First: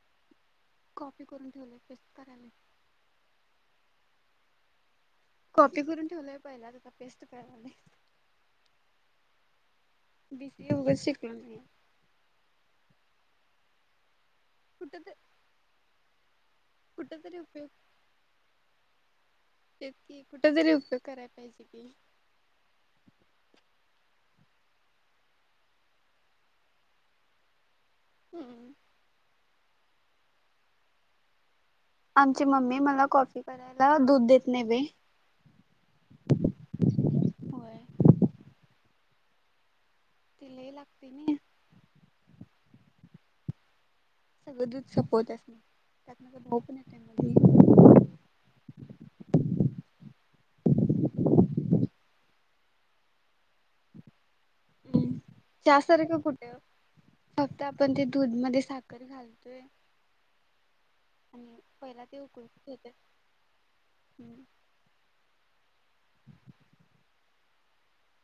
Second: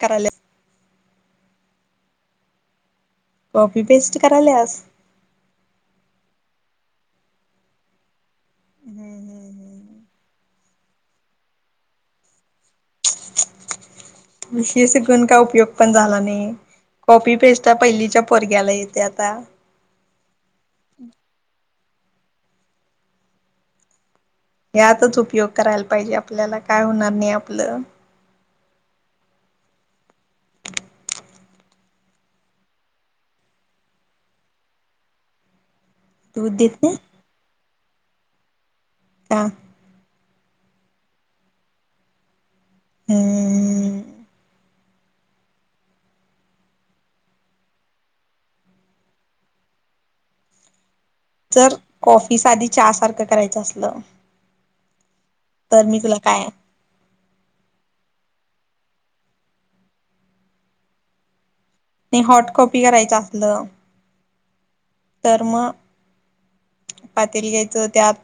करा. [unintelligible] कॉपी करून ठेवले बिस्तऱने [unintelligible] कॉपी पेस्ट करायलास. कॉपी करून ठेवलंय पहिला त्याचा पेस्ट कराय हम्म. बी सी ए होगच शिकल नाही. कुठ तर का उपयोग पण झाला कुठ कॉपी तरी उपयोग पेस्ट पहिलीच्या पोरग्याला य ते आता. तेकी कुठ तरी उपयोग करायला पाहिजे कि. यातच उपयोग करायला पाहिजे आपल्याला काय होणार नाही आपलं. [inaudible] [inaudible] आमची मम्मी मला कॉपी करायला दूध देत नाही बाई. दूध देत नाय. होय ता ती लय लागतंय नाही. अ. सगळं दूध संपवत्यास, त्यात तुझा भाऊबी पिणारे जर, कॉफी साधी चहा सारखं करायचं असलं भुम चहा तर मी तुला सारखं काय कुठं. आत्ता आपण ते दूध मध्ये साखर घालतोय. हुं पहिलात मी हॉट कॉपी करायचं आपलं. हम्म. तर मग. [inaudible] पातेलं घ्यायचं त्यात,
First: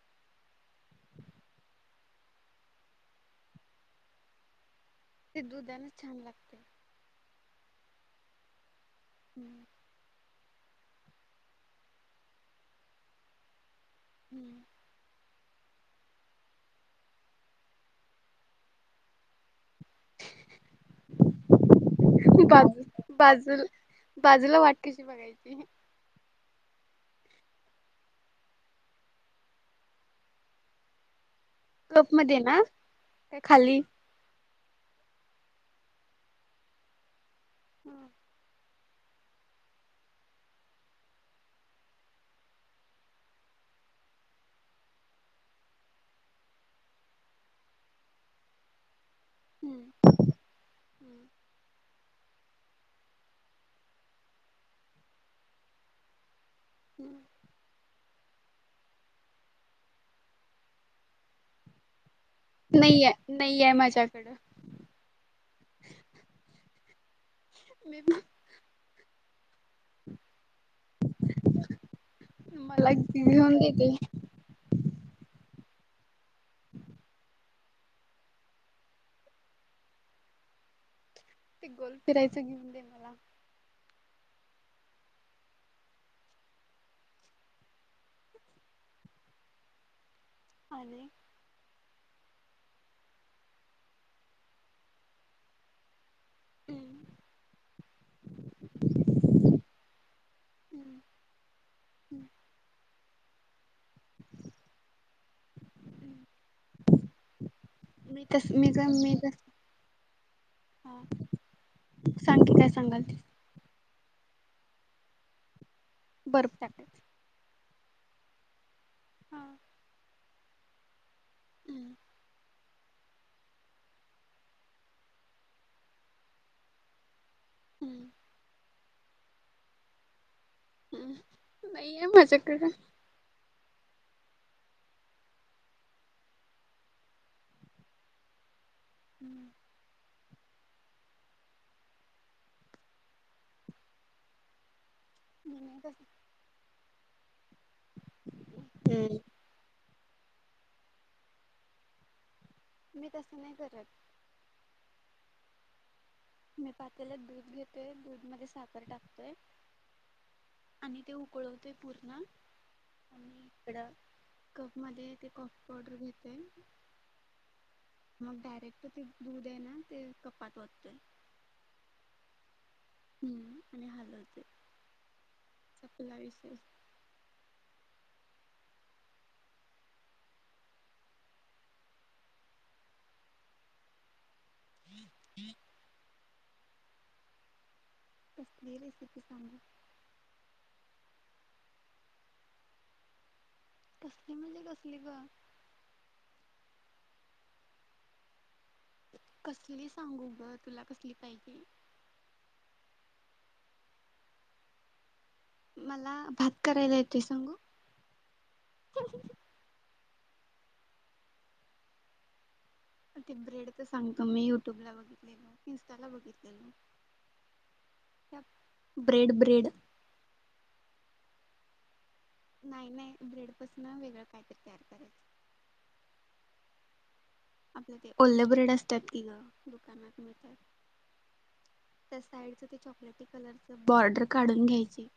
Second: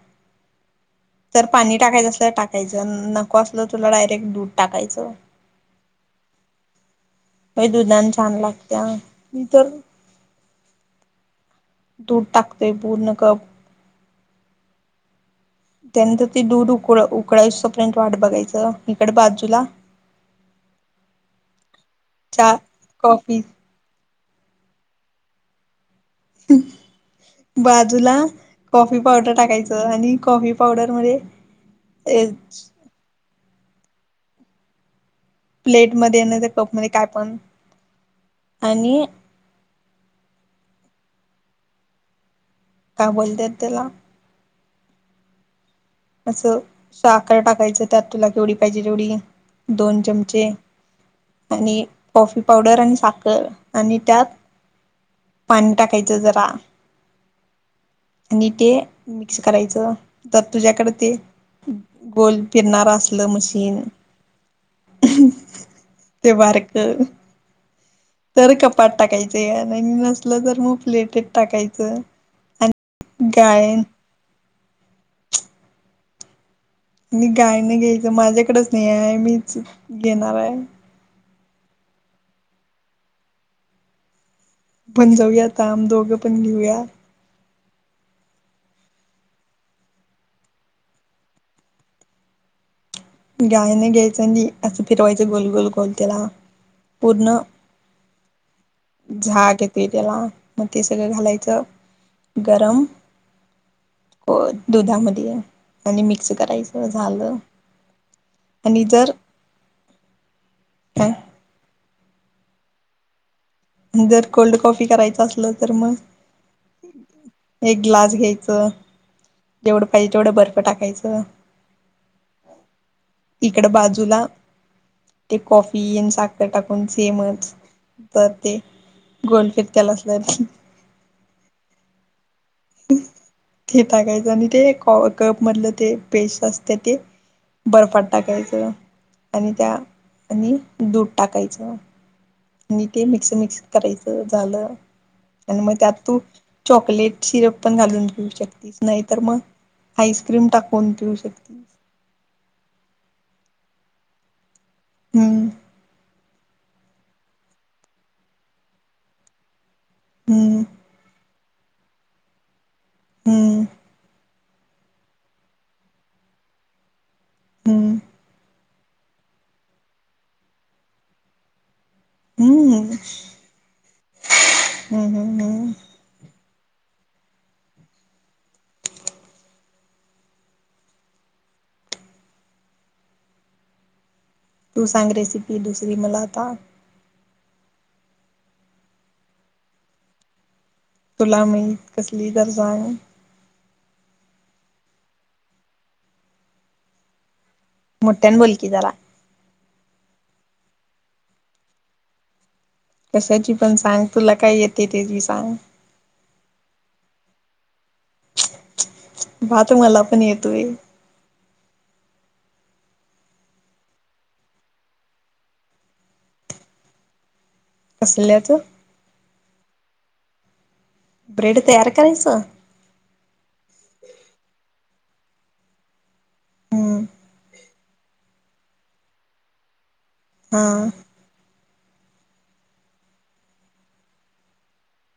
तर पाणी टाकायचं असलं तर टाक त्याच्या न नको असलं तुला डायरेक्ट दूध टाकायचं. ती दुधान छान लागतंय. ते दुधान छान लागत्या होय, हम्म तर दूध टाकते पूर्ण कप. हम्म. त्यानंतर ती दूध उकळा उकळा येऊस पर्यंत वाट बघायचं, हिकडं बाजूला चा बाजू कॉफी बाजूला बाजूला वाट कशी बघायची? [inaudible] बाजूला कॉफी पावडर टाकायचं आणि कॉफी पावडर मध्ये. कप मध्ये ना, की खाली प्लेटमध्ये नाहीतर कप मध्ये काय पण. हु. आणि. कामवाली द्या त्याला. असं साखर टाकायचं त्यात तुला केवढी पाहिजे तेवढी. दोन चमचे आणि. कॉफी पावडर आणि साखर पाणी टाक पाणी टाकायचं जरा. हुम. आणि ते मिक्स करायचं. तुझ्याकडं ते, गोल फिरणार नाही असलं आहे नाही आहे मशीन माझ्याकडं उहु ते बारीक कर. मी भ. तर कपात टाकायचं, आणि नसलं तर मग प्लेटीत टाकायचं. मला एक टीव्ही घेऊन दि गायन की. [inaudible] मी गाळणी घ्यायचं, माझ्याकडच नाहीये, मीच घेणाराय. ते गोल फिरायचं घेऊन दे ना. आपण जाऊया आता, आम्ही दोघं पण न्यू या. आलय. गाळणी घ्यायचं आणि असं फिरवायचं गोल गोल गोल त्याला पूर्ण. झाड येतोय त्याला मग ते सगळं घालायचं गरम. होय दुधामध्ये आणि मिक्स करायचं झालं. मी तस मी जर मी जर, काय, सांग की काय सांगालतीस? जर कोल्ड कॉफी करायचं असलं तर म? बर्फ टाकायचं. एक ग्लास घ्यायचं हा जेवढं पाहिजे तेवढं बर्फ टाकायचं. अह् तिकडं बाजूला, ते कॉफी आणं साखर टाकून सेमच, तर ते गोल फेकतेलं असलं हम्म नाहीय माझ्याकडं? ते टाकायचं ते को कप मधलं ते पेस्ट असतीया ते, बर्फात टाकायचं त्या आणि मी त्यात दूध टाकायचं. आणि ते मिक्स मिक्स करायचं झालं आणि मग नाही त्यात तस तू चॉकलेट. सिरप पण घालून पिऊ शकतीस नाहीतर मग आईस्क्रीम टाकून पिऊ शकती. मी तसं नाही करत. हम्म मी पातेल्यात दूध घेतोय दुधमध्ये साखर टाकतोय हम्म आणि ते ऊक उकळवते पूर्ण आणि हम्म इकडं, कप मध्ये ते कॉफी पावडर घेतोय हम्म मग डायरेक्ट, तर ते दूध आहे ना ते कपात वततोय. हम्म. हम्म आणि हलवते हम हम हम संपला विषय. तू सांग रेसिपी दुसरी मला आता? कसली रेसिपी सांगू? तुला माहित कसली गरज आहं? कसली म्हणजे कसली गं? मोठ्यान बोल की जरा? कसली सांगू गं तुला कसली पाहिजे? कशाची पण सांग तुला काय येतंय त्याची सांग. मला भात करायला येतू सांगू. भात मला पण येतोय. ते ब्रेडच सांगतो मी, युट्यूब ला बघितलेलो, इन्स्टाला बघितलेलो. त्या कसल्याचं? ब्रेड ब्रेड ब्रेड तयार करायचं? नाय नाय ब्रेड पासनं वेगळं काय तरी तयार करायचं. हम्म आपलं ते वोल्ल ब्रेड असत्यात की गं दुकानात मिळता हा. त्याचं साईडची चॉकलेटी कलरचं बॉर्डर काढून घ्यायची.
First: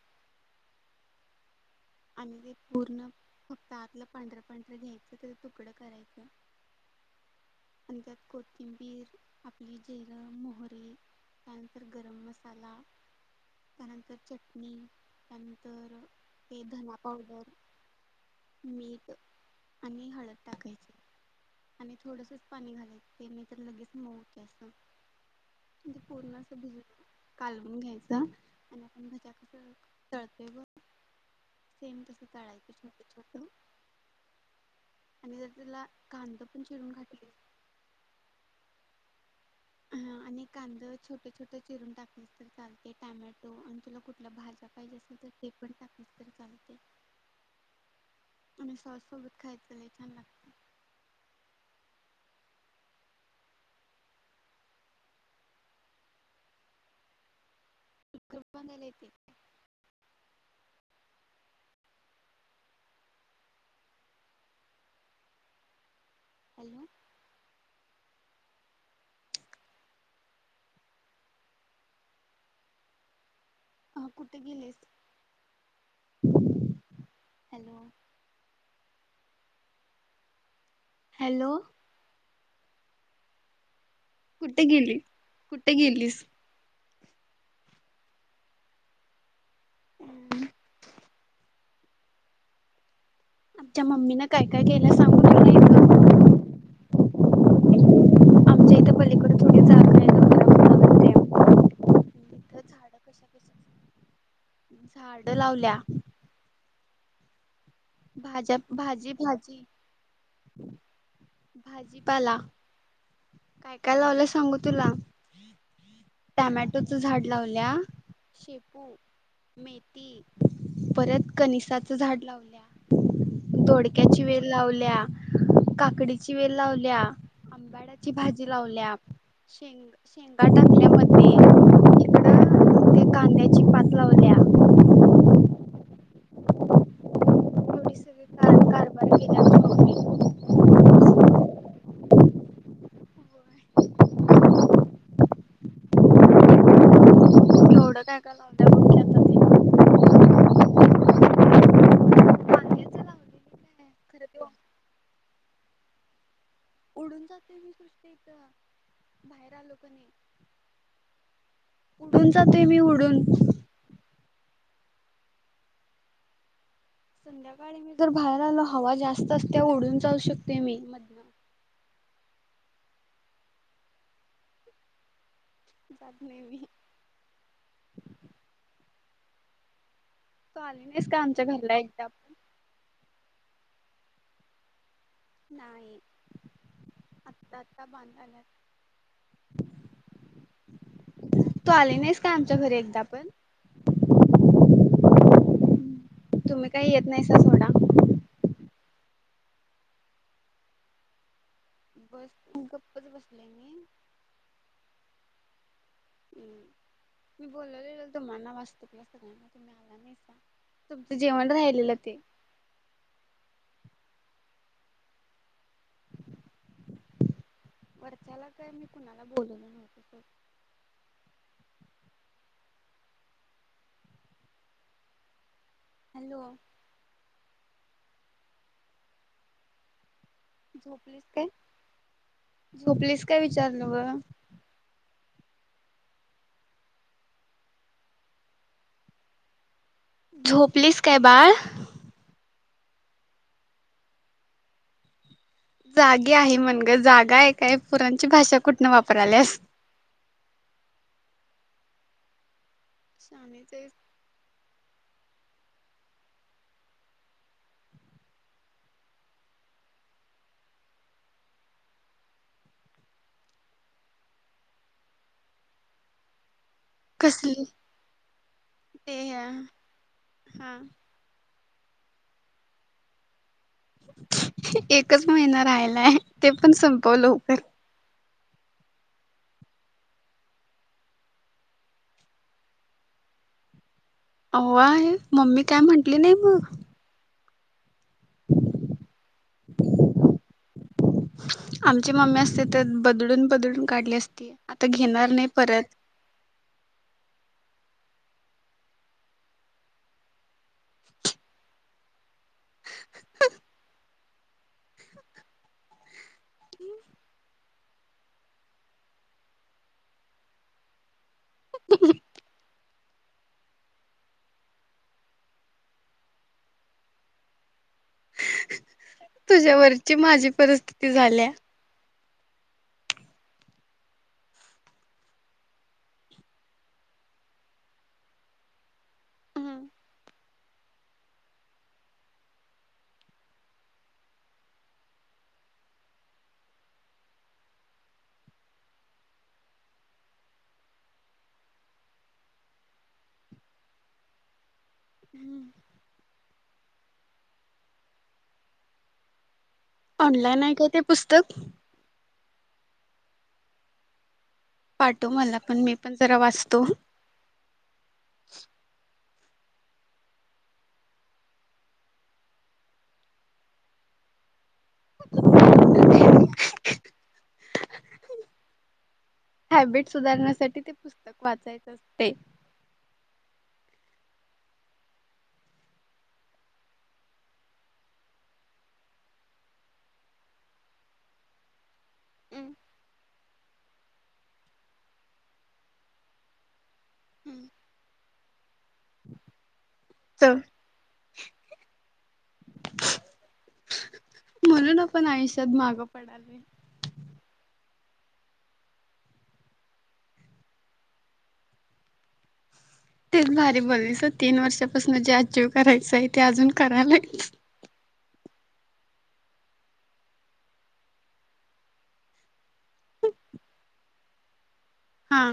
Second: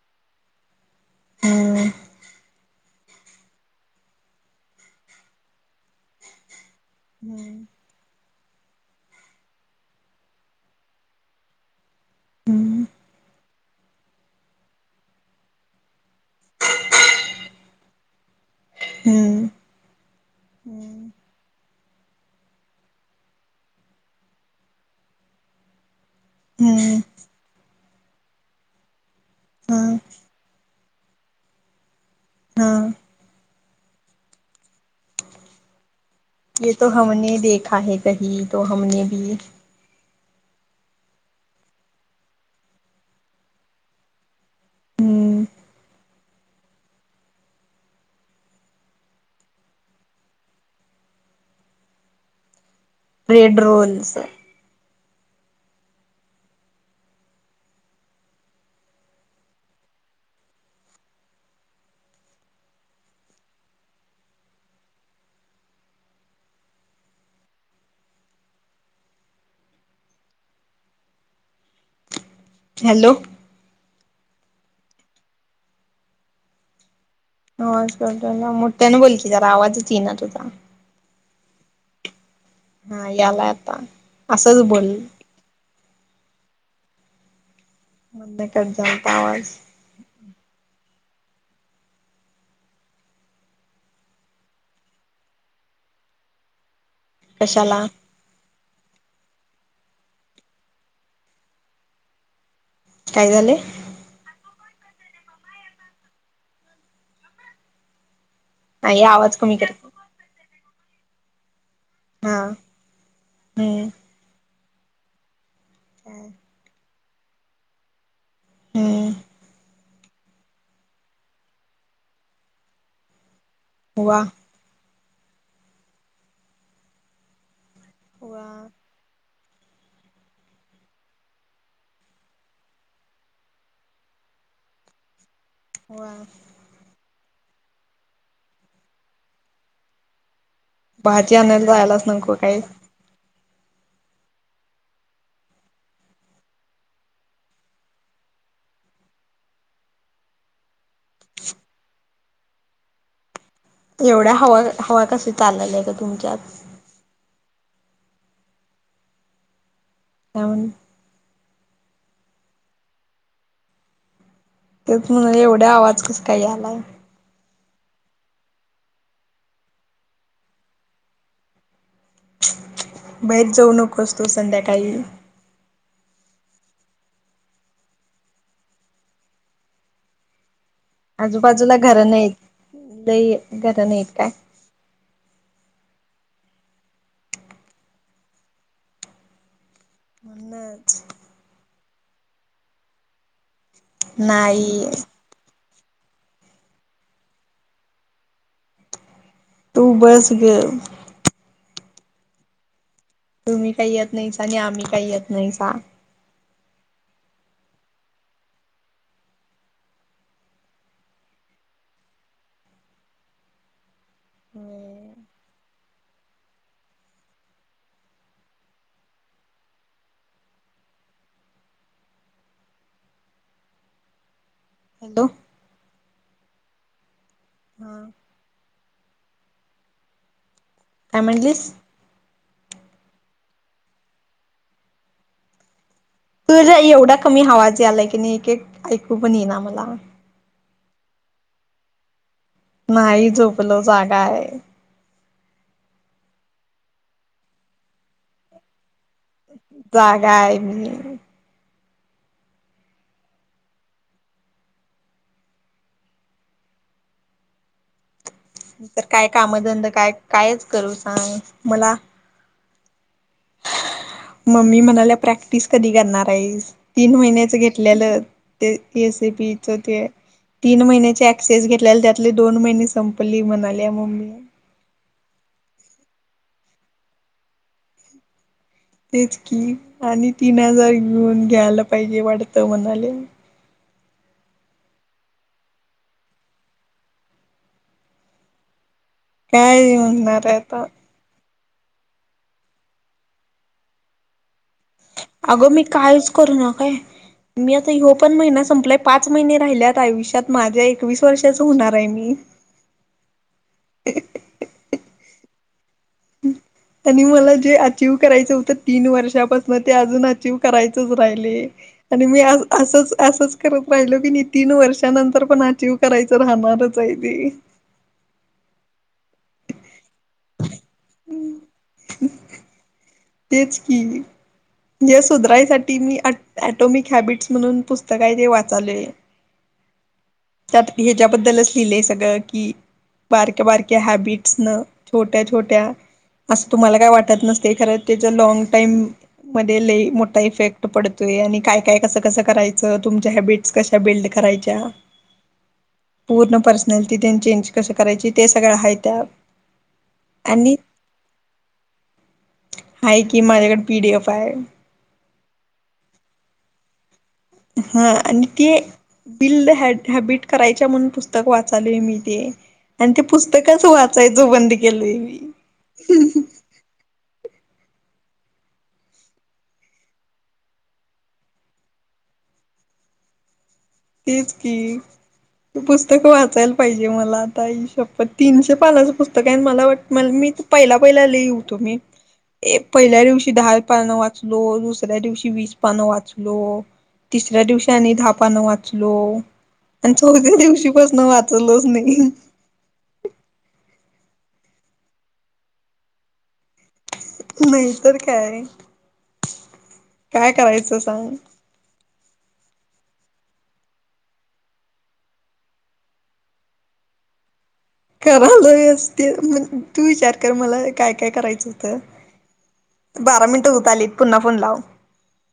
ह्म अंडी पूर्ण त्यातलं फक्त पांढरं पांढरं घ्यायचं त्याचं तुकडं करायचं. हम्म आणि त्यात कोथिंबीर आपली जिरं मोहरी. त्यानंतर गरम मसाला हम्म त्यानंतर चटणी त्यानंतर, ते धना पावडर मीठ हम्म आणि हळद टाकायचे. हम्म आणि थोडसचं पाणी घालायचं नाही तर लगेच मऊ होतंय असं. पूर्ण असं भरून हम्म कालवून घ्यायचा आणि भजाचं हा कळतंय बघ. सेम तस तळायचं हाँ छोटं छोटं आणि जर तुला. कांदा पण येतो चिरून हमने घातलीस देखा है कही तो हमने भी. हा आणि आणि कांदा छोटे छोटे चिरून टाकलं तर चालतय टोमॅटो आणि तुला कुठल्या भाज्या पाहिजे असतील तर. ते पण टाकलं तरी चालतंय आणि सॉस सोबत खायचं लई छान लागतंय. फ्रेंड रॉयलचे. युट्युब [unintelligible] येते. हॅलो. हॅलो. हा कुठे गेलेत? [unintelligible] [unintelligible] मोठ्याने बोल की जरा आवाजच येईना तुझा. हॅलो. हा यायला आत्ता. कुठे गेली कुठे गेलीस? बंद करतो तो आवाज. हुम. तिच्या मम्मीनं काय काय केलंय सांगू का नाय ग. कशाला? आमच्या इथं पलीकडे थोडी जागा येणार. [unintelligible] काय झालंय? झाड लावल्या. भाजप नाही भाजी आवाज कमी भाजी कर भाजी. त्याला हा काय हम्म काय लावलंय सांगू तुला टोमॅटो. तू झाड लावल्या शेपू हम्म मे थी परत कधी साच झाड लावल्या. वा दोडक्याची वेल लावल्या काकडीची वेल लावल्या अंबाड्या. ची वा भाजी लावल्या शेंग शेंग गा टाकल्यात मध्ये तिकडं. ते कांद्याची पात लावल्या. वन तुम्ही सगळे कार कारभार [inaudible] भाजी आणायला जायला नको काय. पुढे काय काय लावत्या बघ. की आता टीसीक. ते वांग्याचं लावलेलं काय खरं एवढं ते हवा हवा कशी चालाय या ग तुमच्यात. उडून जातोय मी सृष्टी हित बाहेर आलो की नाही. काय म्हणली? उडून जातो य मी उडून. तेच मला एवढ्या आवाज कसं काय यायलाय. संध्याकाळी मी जर बाहेर आलो हवा जास्त असत्या उडून जाऊ शकते मी. बाहेर जे नकोस तू संध्याकाळी. जात नाही मी. का आली मी. आजूबाजूला घर नाहीत लई घर नाहीत काय. नाही आत्ता आत्ता बांधाय लागले. म्हणूनच. तू आली नाहीस का आमच्या घरी एकदा पण? नाही. तुम्ही काय येत नाहीसा सोडा. तू बस गप. बस, मी गप्पच बसलोय. तुम्ही काही येत नाहीसा आणि आम्ही काही येत नाहीसा. मी बोललेल तुम्हाना वास्तुकला सगळ्यांना आला नाहीसा. तुमचं जेवण राहिलेलं ते. वरच्याला काय मी कुणाला? बोलल नव्हत. हॅलो. हॅलो. हां. झोपलीस काय? झोपलीस काय विचारलो ग. तुझ एवढा कमी आवाज यालय कणी एक एक आयाकु पण येई ना मला. झोपलीस काय बाळ? नाही झोपल जागा आहे. जाही हाय मण गं, जागा ये काय पोरांची भाषा कुठनं वापराल्यास? जागा हाय मी. शान त [unintelligible] तर काय कामधंद काय कायच करू सांग मला- मम्मी म्हणाल्या प्रॅक्टिस कधी करणार हाईस? तीन महिनच कसली घेतलेलं ते ए से पी च ते, तीन महिन्या एक्सेस घेतल्याल त्यातले दोन महिने संपली म्हणाल्या मम्मी. एकच महिना राहिलाय ते पण संपव लवकर. तेच की आणि तीन हजार घेऊन घ्यायला पाहिजे वाटतं म्हणाले.. आहों आहे मम्मी काय म्हटली नाही मग? काय येऊनणार आहे आता. आमची मम्मी असते ते बदडून, बदडून काढली असती. आता घेणार. नाही अगं परत मी कायच करना काय मी आता ह्यो पण महिना संपलाय पाच महिने राहिल्यात आयुष्यात माझ्या एकवीस वर्षाच होणार आहे मी. [inaudible] आणि मला जे अचव करायचं होतं तीन वर्षापासून अजून अचव. करायचच राहिलय, आणि मी आज असंच असंच करत राहिल की नाही तीन वर्षानंतर पण अचीव करायचं राहणारच आहे तेी. तुझ्यावरची माझी परिस्थिती झाल्या. तेच की. य सुधरायसाठी मी ॲटॉमिक हॅबिट्स म्हणून पुस्तक आय तेे वाचालोय. त्यात ह्याच्याबद्दलच लिहिलंय सगळं की बारक्या बारक्या हॅबिट्स न, छोट्या छोट्या असं तुम्हाला काय वाटत नसते खरं त्याच लँंग टाईम. मध्ये ल मोठा इफेक्ट पडतोय आणि काय काय कसं कसं करायचं तुमच्या हॅबिट्स क. कशा बिल्ड करायच्या. हम्म. पूर्ण पर्सनॅलिटी तेन चेंज कशी करायची? ते सगळं हाय त्यात. ऑनलाईन आहे काय ते पुस्तक? हाय की माझ्याकडे पी डी एफ हाय. पाठो मला पण मी पण जरा वाचतो. ह आणि ते बिल् द ह हॅबिट करायच्या म्हणून पुस्तक वाचालय मी ते आणि ते पुस्तकाच वाचायचं बंद केलंय मी. हॅबिट सुधारण्यासाठी ते पुस्तक वाचायचं असते. तेच की. त पुस्तकं वाचायला पाहिजे मला आता ह शप्पर तीनशे पालाचं पुस्तक आहे मला वाट म मी. पहिला पहिला लिहऊ तु मी ए पहिल्या दिवशी दहा वा. दुसऱ्या दिवशी वीस पानं वाचलो तिसऱ्या दिवशी आणि दहा पानं वाच. चलो आणि तर चौथ्या दिवशी पाासन वाचलच नाही. म्हणून आपण आयुष्यात माग पडालोय. नाहीतर काय, काय करायचं सांग? तेच भारी बोलीस तीन वर्षापासून जे अचीव करायचं आहे ते अजून करालागलीस. कराला व असते मग तू विचार कर मला काय काय करायचं होतं. बारा मिनट होत आलीत पुन्हा फोन लाव. हा.